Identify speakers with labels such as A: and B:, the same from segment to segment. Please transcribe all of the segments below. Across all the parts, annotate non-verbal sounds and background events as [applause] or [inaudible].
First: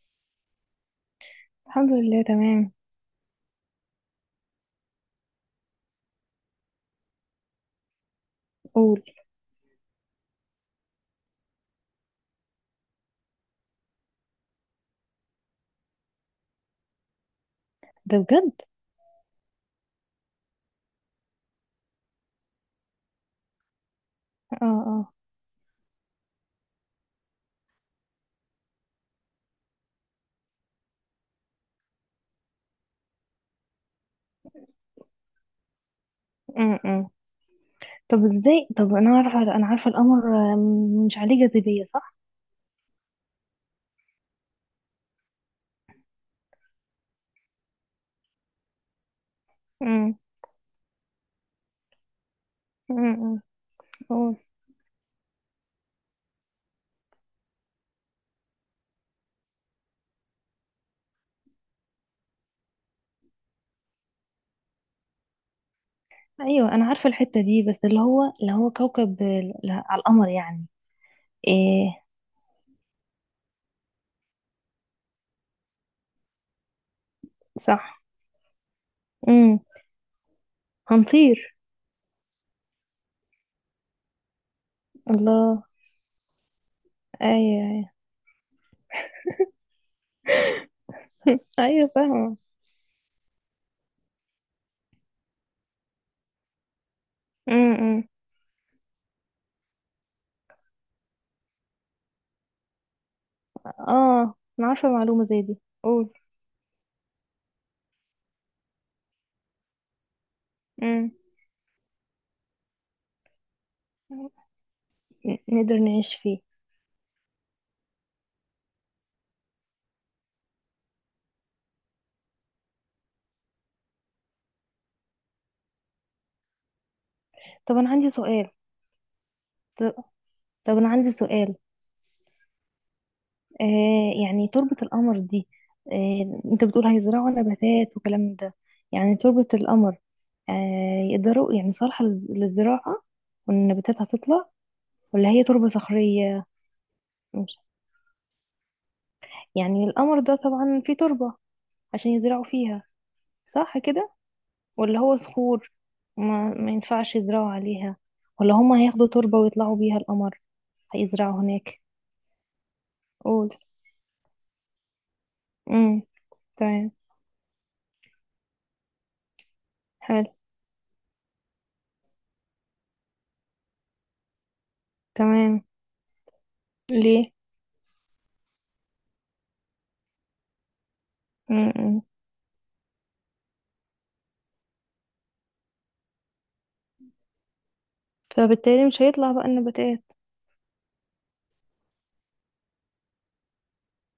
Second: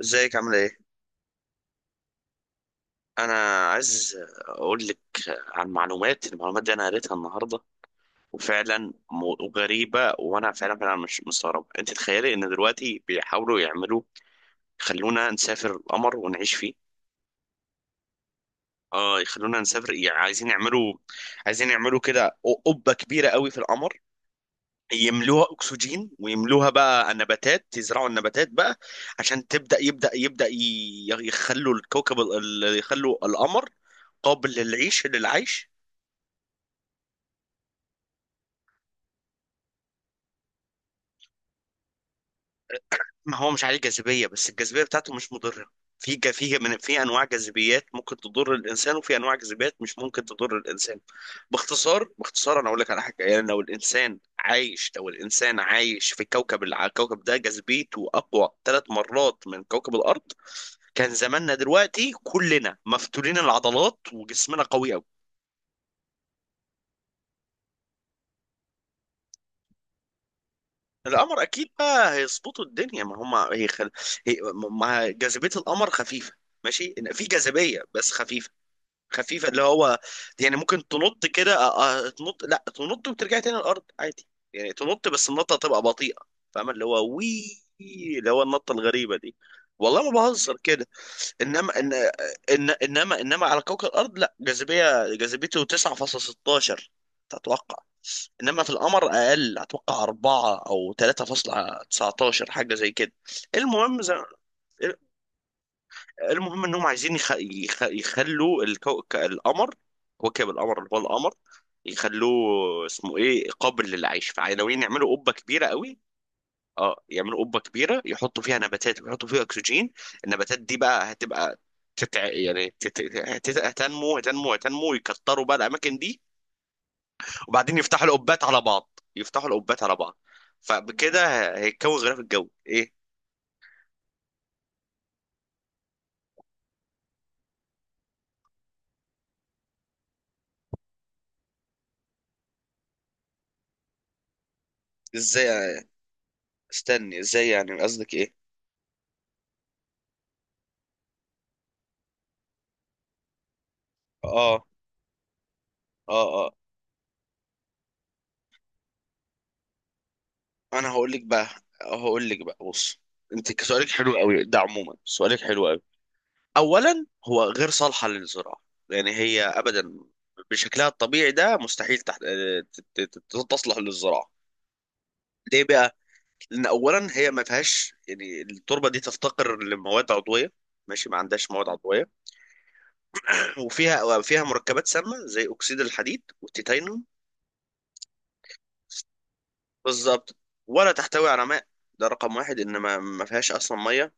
A: ازيك عامل ايه؟
B: الحمد لله تمام.
A: انا عايز اقول لك عن المعلومات دي، انا قريتها النهارده. وفعلا
B: قول.
A: غريبه. وانا فعلا فعلا مش مستغرب. انت تخيلي ان دلوقتي بيحاولوا يعملوا، يخلونا نسافر القمر ونعيش فيه.
B: ده بجد؟
A: اه، يخلونا نسافر. يعني عايزين يعملوا كده قبه كبيره قوي في القمر.
B: اه، اه.
A: يملوها اكسجين، ويملوها بقى نباتات، يزرعوا النباتات بقى عشان تبدا، يخلوا الكوكب، يخلوا القمر قابل للعيش.
B: أم، أم. طب، ازاي؟ طب، انا عارفه القمر، مش عليه جاذبيه، صح؟
A: ما هو مش عليه جاذبية، بس الجاذبية بتاعته مش مضرة. في ج- في من في انواع جاذبيات ممكن تضر الانسان، وفي انواع جاذبيات مش
B: أم،
A: ممكن تضر الانسان. باختصار، انا اقول لك
B: أم،
A: على حاجه:
B: أم.
A: يعني لو الانسان
B: قول.
A: عايش، في كوكب، الكوكب ده جاذبيته اقوى 3 مرات من كوكب الارض، كان زماننا دلوقتي كلنا مفتولين العضلات، وجسمنا قوي قوي.
B: ايوه، انا عارفه الحته دي، بس اللي هو كوكب على القمر يعني.
A: القمر اكيد
B: ايه،
A: بقى هيظبطوا الدنيا، ما هم هي... ما جاذبيه القمر خفيفه. ماشي، في جاذبيه
B: صح.
A: بس خفيفه. خفيفه،
B: امم.
A: اللي هو يعني ممكن تنط كده.
B: هنطير.
A: تنط، لا تنط وترجع تاني الارض عادي. يعني تنط، بس النطه
B: الله.
A: تبقى بطيئه. فاهم؟ اللي هو وي،
B: ايوه، ايوه.
A: اللي هو النطه الغريبه دي. والله ما بهزر كده. انما
B: ايوه،
A: إن
B: فاهمه.
A: إن انما انما على كوكب الارض لا جاذبيه، جاذبيته 9.16،
B: أم،
A: تتوقع؟
B: أم.
A: انما في القمر اقل، اتوقع 4 او 3.19، حاجه زي كده. المهم زي
B: اه، انا عارفه معلومه زي دي. قول.
A: المهم انهم عايزين يخلوا القمر، كوكب القمر، اللي هو
B: أم.
A: القمر، يخلوه اسمه ايه، قابل للعيش. فناويين يعملوا قبه كبيره
B: نقدر
A: قوي.
B: نعيش فيه؟
A: اه، يعملوا قبه كبيره، يحطوا فيها نباتات، ويحطوا فيها اكسجين. النباتات دي بقى هتبقى، تتع... يعني تت... هت- هتنمو هتنمو هتنمو، ويكتروا بقى الاماكن دي.
B: طب،
A: وبعدين
B: انا
A: يفتحوا
B: عندي
A: القبات
B: سؤال.
A: على بعض،
B: طب طب انا عندي سؤال.
A: فبكده هيتكون غلاف الجوي ايه.
B: يعني تربة القمر دي، انت بتقول هيزرعوا نباتات وكلام ده. يعني تربة القمر، آه يقدروا يعني صالحة للزراعة، والنباتات هتطلع؟ ولا هي
A: ازاي
B: تربة
A: يعني؟
B: صخرية؟
A: استني، ازاي
B: مش
A: يعني؟ قصدك ايه؟
B: يعني القمر ده طبعا فيه تربة عشان يزرعوا فيها، صح كده؟
A: اه،
B: ولا هو صخور؟
A: اه، آه.
B: ما ينفعش يزرعوا عليها، ولا هما هياخدوا تربة ويطلعوا بيها القمر؟
A: انا هقول لك
B: هيزرعوا
A: بقى،
B: هناك؟
A: بص:
B: قول.
A: انت سؤالك حلو قوي ده، عموما سؤالك حلو قوي.
B: امم. تمام.
A: اولا، هو غير صالحه للزراعه. يعني هي ابدا
B: حلو.
A: بشكلها الطبيعي ده مستحيل تحت... ت- ت- ت- تصلح للزراعه.
B: تمام.
A: ليه بقى؟ لان اولا هي
B: ليه؟
A: ما فيهاش، يعني التربه دي تفتقر لمواد عضويه. ماشي، ما عندهاش مواد عضويه. وفيها مركبات سامه زي اكسيد الحديد والتيتانيوم.
B: فبالتالي مش هيطلع بقى النباتات.
A: بالظبط. ولا تحتوي على ماء. ده رقم واحد، ان ما فيهاش اصلا ميه،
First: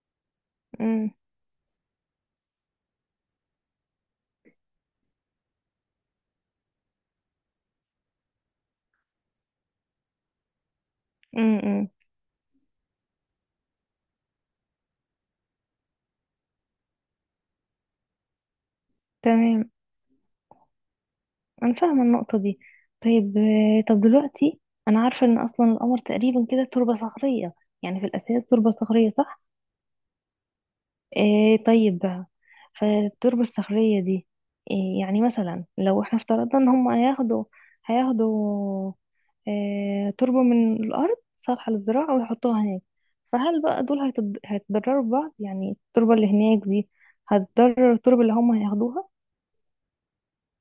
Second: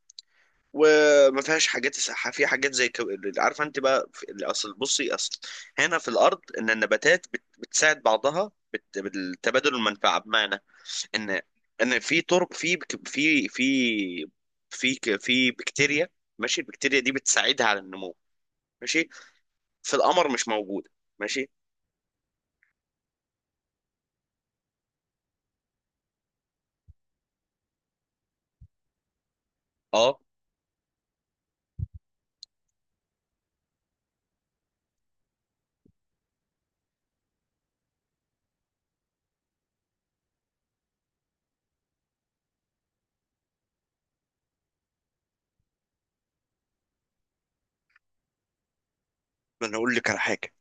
B: امم،
A: وما فيهاش حاجات. في حاجات زي كو... عارفه انت بقى في... اصل بصي اصل هنا في الارض، ان النباتات بتساعد بعضها، بالتبادل المنفعه. بمعنى ان
B: امم. امم.
A: ان في ترب في بك- في في في ك- في بكتيريا. ماشي، البكتيريا دي بتساعدها على النمو. ماشي.
B: تمام.
A: في القمر مش موجوده. ماشي،
B: انا فاهمه النقطه دي. طيب، طب دلوقتي، انا عارفه ان اصلا القمر تقريبا كده تربه صخريه. يعني في الاساس تربه صخريه، صح؟
A: اه.
B: إيه؟ طيب بقى، فالتربة الصخرية دي، إيه يعني مثلا لو احنا افترضنا ان هم هياخدوا إيه تربة من الأرض صالحة للزراعة ويحطوها هناك، فهل بقى دول هيتضرروا ببعض؟ يعني التربة اللي هناك دي هتضرر التربة اللي هم هياخدوها؟
A: ما انا اقول لك على حاجه:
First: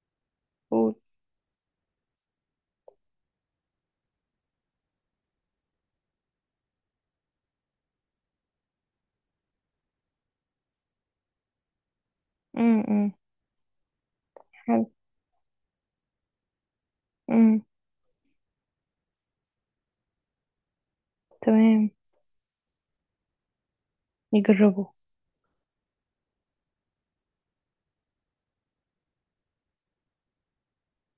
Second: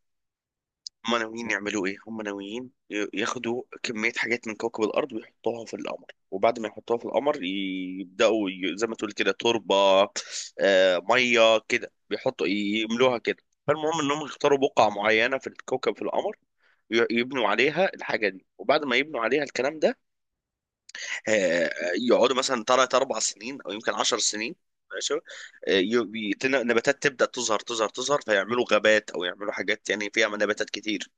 B: و...
A: هم ناويين يعملوا ايه؟ هم ناويين ياخدوا كمية حاجات من كوكب الارض ويحطوها في القمر، وبعد ما يحطوها في القمر يبدأوا، زي ما تقول كده تربة. مية كده بيحطوا،
B: م -م.
A: يملوها كده. فالمهم انهم يختاروا بقعة
B: حلو.
A: معينة في الكوكب، في القمر، يبنوا
B: م.
A: عليها الحاجة دي، وبعد ما يبنوا عليها الكلام ده آه،
B: تمام.
A: يقعدوا مثلا تلات أربع سنين أو يمكن 10 سنين.
B: يجربوا.
A: ماشي. نباتات تبدأ تظهر، فيعملوا غابات، أو يعملوا حاجات يعني فيها نباتات كتير.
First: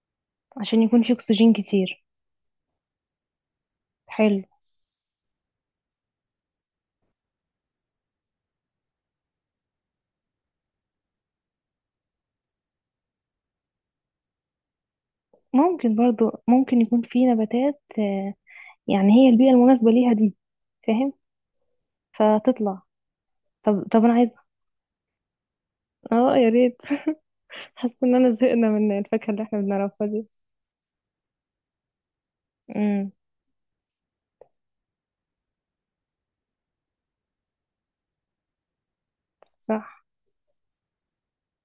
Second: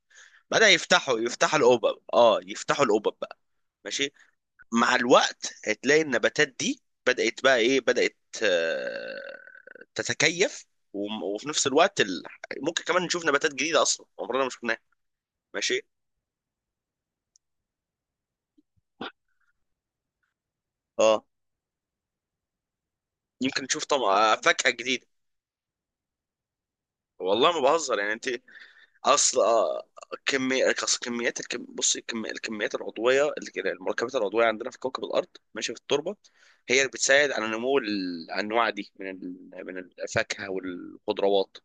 A: بدأ
B: عشان يكون في
A: يفتحوا،
B: أكسجين
A: الأوبب،
B: كتير.
A: اه، يفتحوا الأوبب بقى. ماشي.
B: حلو.
A: مع الوقت هتلاقي النباتات دي بدأت بقى ايه، بدأت آه، تتكيف. وفي نفس الوقت، ممكن كمان نشوف نباتات جديدة أصلا عمرنا ما شفناها. ماشي،
B: ممكن برضو، ممكن يكون في نباتات، يعني هي البيئة المناسبة ليها دي. فاهم؟
A: اه.
B: فتطلع.
A: يمكن
B: طب،
A: نشوف
B: انا
A: طبعا
B: عايزه.
A: فاكهة جديدة.
B: اه، يا ريت.
A: والله ما
B: [laughs] حاسه
A: بهزر، يعني انت!
B: اننا زهقنا من الفاكهه
A: اصل
B: اللي احنا
A: آه،
B: بنعرفها دي.
A: كمية أصل كميات الكم... بصي كمي... الكميات
B: امم.
A: العضويه، المركبات العضويه عندنا في كوكب الارض، ماشي، في التربه، هي اللي بتساعد على نمو الانواع دي من
B: صح.
A: الفاكهه والخضروات.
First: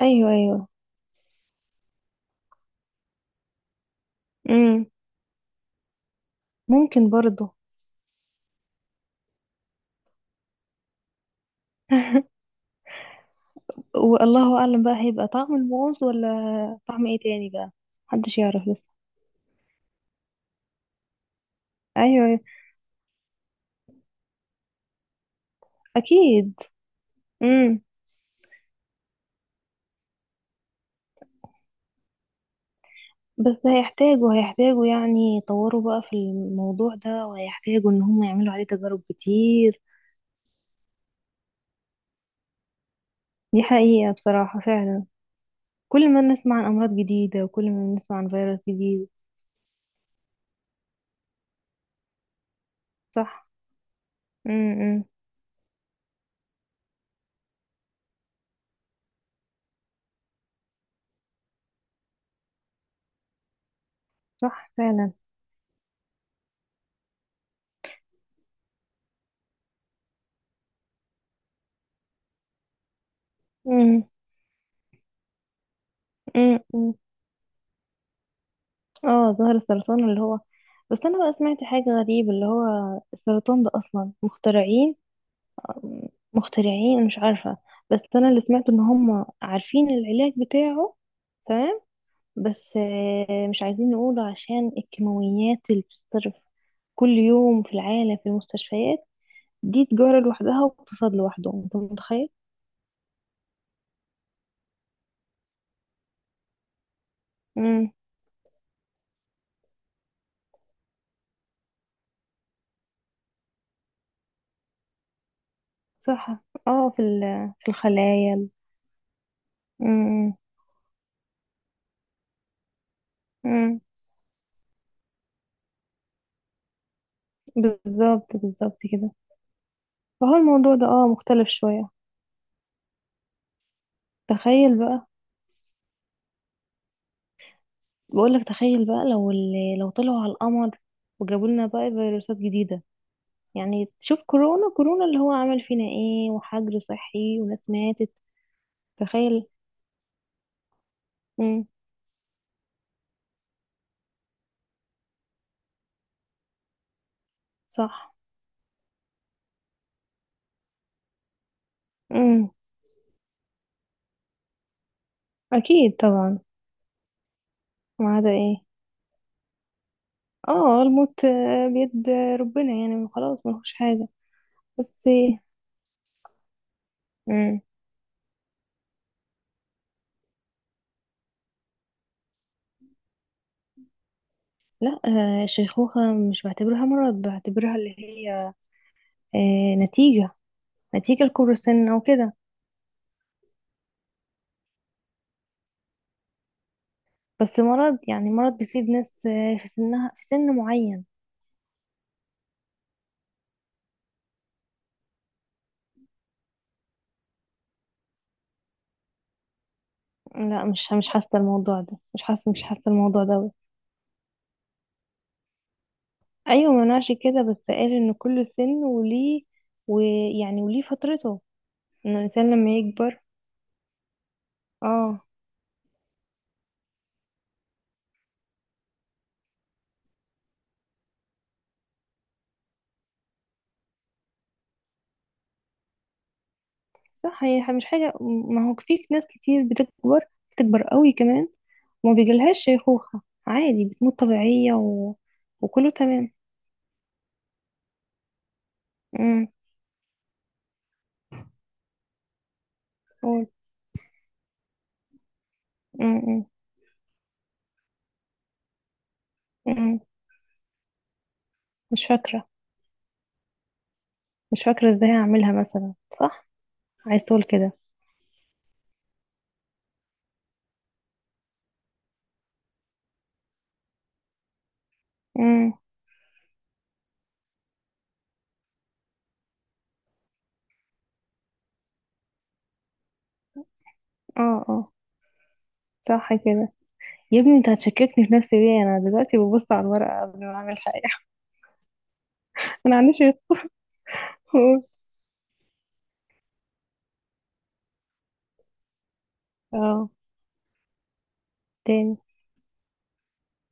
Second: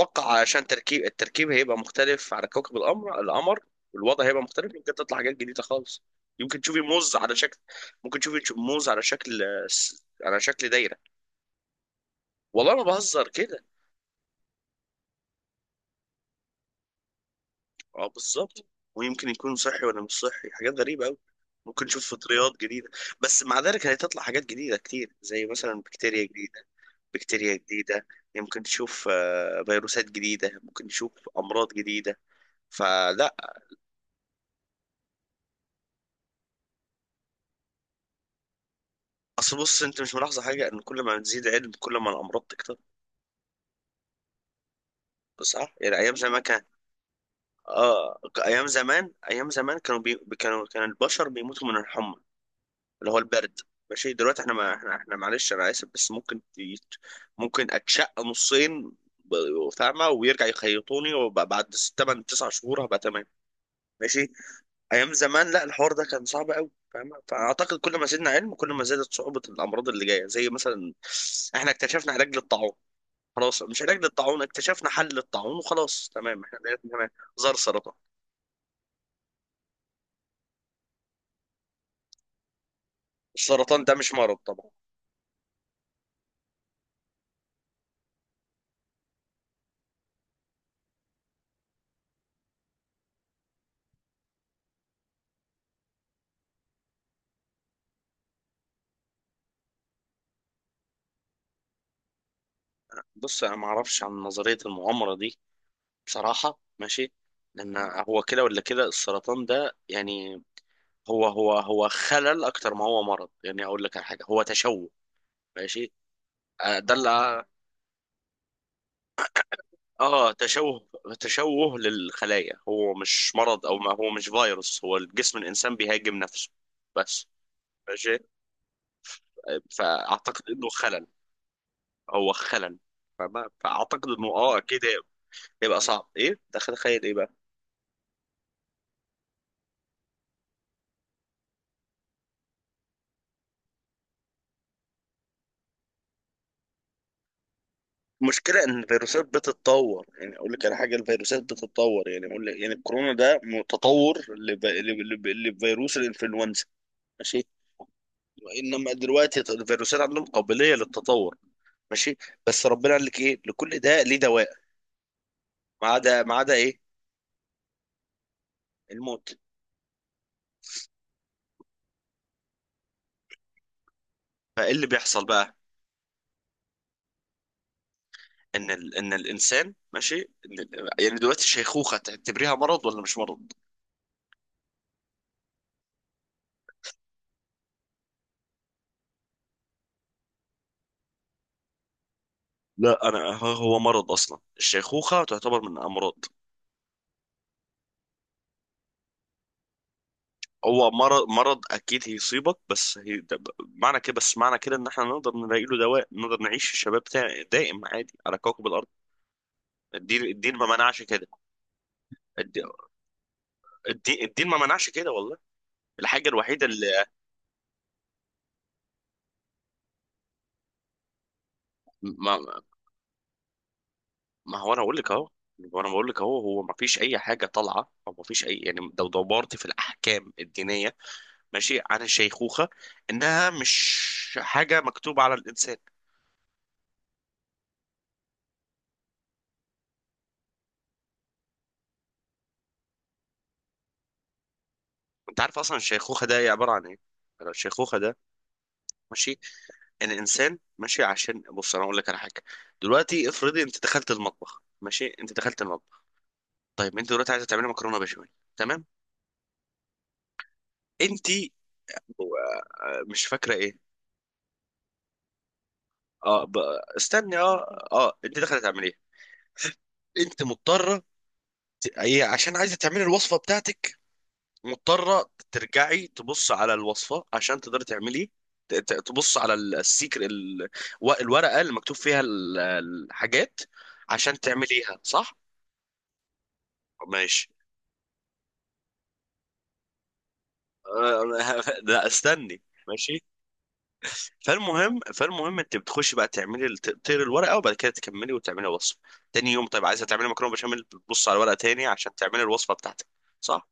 B: ايوه،
A: عشان
B: ايوه.
A: التركيب هيبقى مختلف على كوكب القمر، القمر، والوضع هيبقى مختلف،
B: امم.
A: يمكن تطلع حاجات جديده خالص. يمكن تشوفي
B: ممكن
A: موز على
B: برضه.
A: شكل ممكن تشوفي موز على شكل، على شكل دايره. والله ما بهزر كده.
B: والله اعلم بقى هيبقى طعم الموز، ولا طعم ايه تاني بقى؟
A: اه،
B: محدش يعرف
A: بالظبط.
B: لسه.
A: ويمكن يكون صحي ولا مش صحي، حاجات غريبة أوي. ممكن نشوف
B: ايوه، أيوة.
A: فطريات جديدة. بس مع ذلك هتطلع حاجات جديدة كتير، زي مثلا بكتيريا
B: اكيد.
A: جديدة، بكتيريا
B: امم.
A: جديدة يمكن تشوف فيروسات جديدة، ممكن تشوف أمراض جديدة. فلا.
B: بس هيحتاجوا يعني يطوروا بقى في الموضوع ده، وهيحتاجوا ان هم يعملوا عليه تجارب
A: أصل
B: كتير.
A: بص، أنت مش ملاحظة حاجة؟ إن كل ما بتزيد علم كل ما الأمراض تكتر.
B: دي حقيقة، بصراحة فعلا.
A: صح؟ يعني
B: كل
A: أيام
B: ما
A: زمان
B: نسمع
A: كان،
B: عن امراض جديدة، وكل ما نسمع
A: آه،
B: عن فيروس جديد.
A: أيام زمان كانوا بي... كانوا كان البشر بيموتوا من الحمى، اللي هو
B: صح.
A: البرد. ماشي. دلوقتي احنا، ما احنا،
B: امم.
A: معلش انا اسف، بس ممكن اتشق نصين، فاهمه، ويرجع يخيطوني، وبعد 8-9 شهور هبقى تمام. ماشي.
B: صح فعلا.
A: ايام زمان لا، الحوار ده كان صعب قوي، فاهمه؟ فاعتقد كل ما زدنا علم كل ما زادت صعوبه الامراض اللي جايه، زي مثلا احنا اكتشفنا علاج للطاعون. خلاص، مش علاج
B: امم،
A: للطاعون، اكتشفنا حل للطاعون، وخلاص تمام، احنا بقينا
B: امم.
A: تمام. ظهر سرطان.
B: اه، ظهر السرطان اللي هو، بس انا بقى سمعت حاجة غريبة، اللي هو السرطان ده
A: السرطان ده
B: اصلا
A: مش مرض طبعا.
B: مخترعين. مخترعين، مش عارفة. بس انا اللي سمعته ان هم عارفين العلاج بتاعه. تمام. بس مش عايزين نقوله عشان الكيماويات اللي بتصرف كل يوم في العالم في المستشفيات، دي تجارة لوحدها واقتصاد لوحده، انت متخيل؟
A: بص، انا ما اعرفش عن نظريه المؤامره دي بصراحة. ماشي. لأن
B: امم.
A: هو كده ولا كده السرطان ده، يعني هو خلل أكتر ما هو مرض. يعني أقول لك على حاجة: هو تشوه. ماشي.
B: صح.
A: آه،
B: اه،
A: ده
B: في
A: اللي آه
B: في الخلايا.
A: آه،
B: امم.
A: تشوه، تشوه للخلايا. هو مش مرض، أو ما هو مش فيروس، هو الجسم الإنسان بيهاجم نفسه بس. ماشي.
B: بالظبط، بالظبط كده. فهو
A: فأعتقد إنه
B: الموضوع ده
A: خلل.
B: مختلف شوية.
A: هو خلل. فأعتقد إنه، آه،
B: تخيل
A: أكيد
B: بقى.
A: هيبقى صعب. إيه ده؟ تخيل إيه بقى.
B: بقولك تخيل بقى، لو لو طلعوا على القمر وجابوا لنا بقى فيروسات جديدة، يعني شوف كورونا، كورونا اللي هو عمل فينا ايه، وحجر صحي، وناس ماتت.
A: المشكلة إن الفيروسات
B: تخيل.
A: بتتطور. يعني أقول لك على حاجة: الفيروسات
B: امم.
A: بتتطور. يعني أقول لك، يعني الكورونا ده متطور، لفيروس الإنفلونزا. ماشي.
B: صح.
A: إنما دلوقتي الفيروسات عندهم قابلية للتطور. ماشي.
B: امم.
A: بس ربنا قال لك إيه؟ لكل ده ليه دواء،
B: اكيد
A: ما
B: طبعا.
A: عدا إيه؟
B: ما عدا ايه؟
A: الموت.
B: اه، الموت. بيد ربنا، يعني خلاص ما فيهوش حاجة.
A: فإيه اللي
B: بس.
A: بيحصل بقى؟
B: امم.
A: إن إن الإنسان، ماشي، يعني دلوقتي الشيخوخة تعتبريها مرض ولا مش مرض؟
B: لا، الشيخوخة مش بعتبرها مرض، بعتبرها اللي هي نتيجة، نتيجة لكبر السن وكده.
A: لا، أنا هو مرض أصلا، الشيخوخة تعتبر من الأمراض.
B: بس مرض، يعني مرض بيصيب ناس في سنها، في سن
A: هو
B: معين.
A: مرض، اكيد هيصيبك، بس هي ده، معنى كده، ان احنا نقدر نلاقي له دواء، نقدر نعيش الشباب بتاعي دائم عادي على كوكب الارض. الدين الدين
B: لا،
A: ما
B: مش
A: منعش
B: مش
A: كده.
B: حاسة الموضوع ده، مش حاسة مش
A: الدين
B: حاسة الموضوع ده أوي.
A: الدين ما منعش كده والله. الحاجه الوحيده
B: ايوه، ما
A: اللي
B: نوعش كده، بس قال ان كل سن وليه، ويعني وليه فترته، ان
A: ما,
B: الانسان لما يكبر.
A: ما هو انا اقول لك
B: اه.
A: اهو. وانا بقول لك اهو، هو ما فيش اي حاجه طالعه، او ما فيش اي، يعني لو دورت في الاحكام الدينيه، ماشي، عن الشيخوخه، انها مش حاجه مكتوبه على الانسان.
B: صح، هي مش حاجة، ما هو في ناس كتير بتكبر، بتكبر قوي كمان، وما بيجيلهاش شيخوخة، عادي بتموت طبيعية
A: انت عارف اصلا
B: وكله
A: الشيخوخه
B: تمام.
A: ده عباره عن ايه؟ الشيخوخه ده، ماشي،
B: امم.
A: الانسان، ماشي، عشان بص انا اقول لك على حاجه: دلوقتي
B: قول.
A: افرضي انت دخلت المطبخ، ماشي، انت دخلت المطبخ.
B: امم، أمم.
A: طيب انت دلوقتي عايزه تعملي مكرونه بشاميل، تمام؟
B: أمم.
A: انت
B: مش فاكرة.
A: آه، مش فاكره ايه،
B: مش فاكرة ازاي هعملها مثلا.
A: اه،
B: صح. عايز
A: استني،
B: تقول
A: اه،
B: كده؟
A: اه، انت دخلت تعمليها. انت مضطره، هي عشان عايزه تعملي الوصفه بتاعتك، مضطره
B: امم.
A: ترجعي تبص على الوصفه عشان تقدري تعملي، تبص على السيكر، الورقه اللي مكتوب فيها الحاجات، عشان
B: اه، اه.
A: تعمليها صح.
B: صح كده. يا
A: ماشي.
B: ابني، انت هتشككني في نفسي ليه؟ انا دلوقتي ببص على الورقة قبل ما اعمل حاجة.
A: [laughs] لا استني.
B: [laughs] انا عنديش.
A: ماشي.
B: يقول.
A: فالمهم انت بتخشي بقى تعملي تقطيري الورقه، وبعد كده تكملي وتعملي وصفه. تاني يوم، طيب عايزه
B: اه.
A: تعملي مكرونه بشاميل، بتبص على الورقه تاني عشان
B: تاني.
A: تعملي الوصفه بتاعتك. صح؟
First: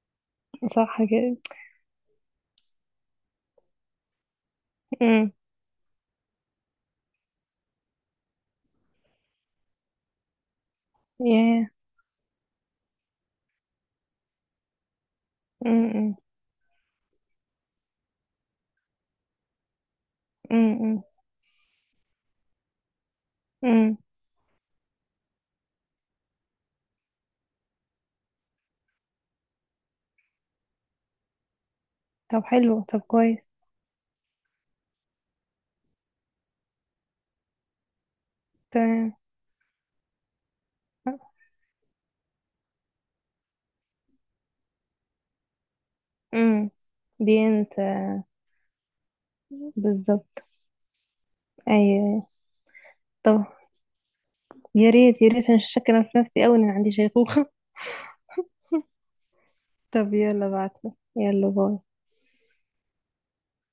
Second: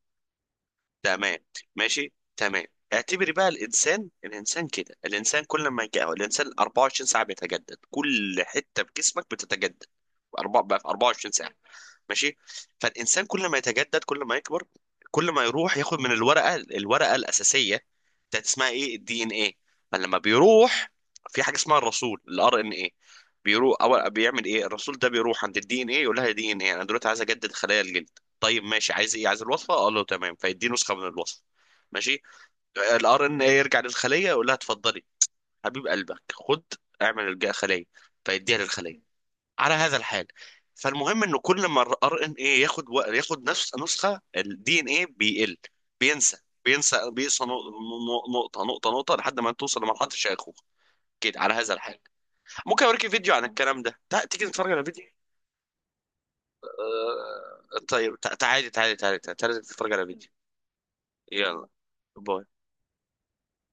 B: صح كده.
A: تمام. ماشي، تمام. اعتبري بقى الانسان، كده.
B: امم.
A: الانسان كل ما يجي، الانسان 24 ساعه بيتجدد، كل حته في جسمك بتتجدد. بقى في 24 ساعه.
B: ياه.
A: ماشي. فالانسان كل ما يتجدد، كل ما يكبر، كل ما يروح ياخد من
B: امم،
A: الورقه، الاساسيه بتاعت اسمها ايه، الدي ان ايه. فلما بيروح،
B: امم،
A: في حاجه اسمها الرسول، الار ان ايه. بيروح
B: امم.
A: اول، بيعمل ايه الرسول ده؟ بيروح عند الدي ان ايه يقول لها: دي ان ايه، انا دلوقتي عايز اجدد خلايا الجلد. طيب ماشي، عايز ايه؟ عايز الوصفه. قال له تمام، فيديه نسخه من الوصفه، ماشي.
B: طب حلو، طب
A: الار
B: كويس.
A: ان ايه يرجع للخليه يقول لها: اتفضلي حبيب قلبك، خد اعمل الخليه. فيديها للخليه،
B: تمام.
A: على هذا الحال. فالمهم انه كل ما الار ان ايه ياخد ياخد نفس نسخه الدي ان ايه، بيقل، بينسى
B: امم.
A: بينسى
B: بينسى.
A: نقطه، نقطه، لحد ما توصل لمرحله
B: بالظبط.
A: الشيخوخه. كده على هذا
B: ايوه،
A: الحال.
B: ايوه.
A: ممكن اوريك فيديو
B: طب،
A: عن الكلام ده، تيجي نتفرج على
B: يا
A: فيديو؟
B: ريت، يا ريت، انا مش شاكه في نفسي قوي ان انا عندي شيخوخة. [laughs]
A: آه... طيب، تعالي تعالي تعالي تعالي تعالي نتفرج على
B: طب،
A: فيديو.
B: يلا بعتلي. يلا،
A: يلا
B: باي.
A: باي.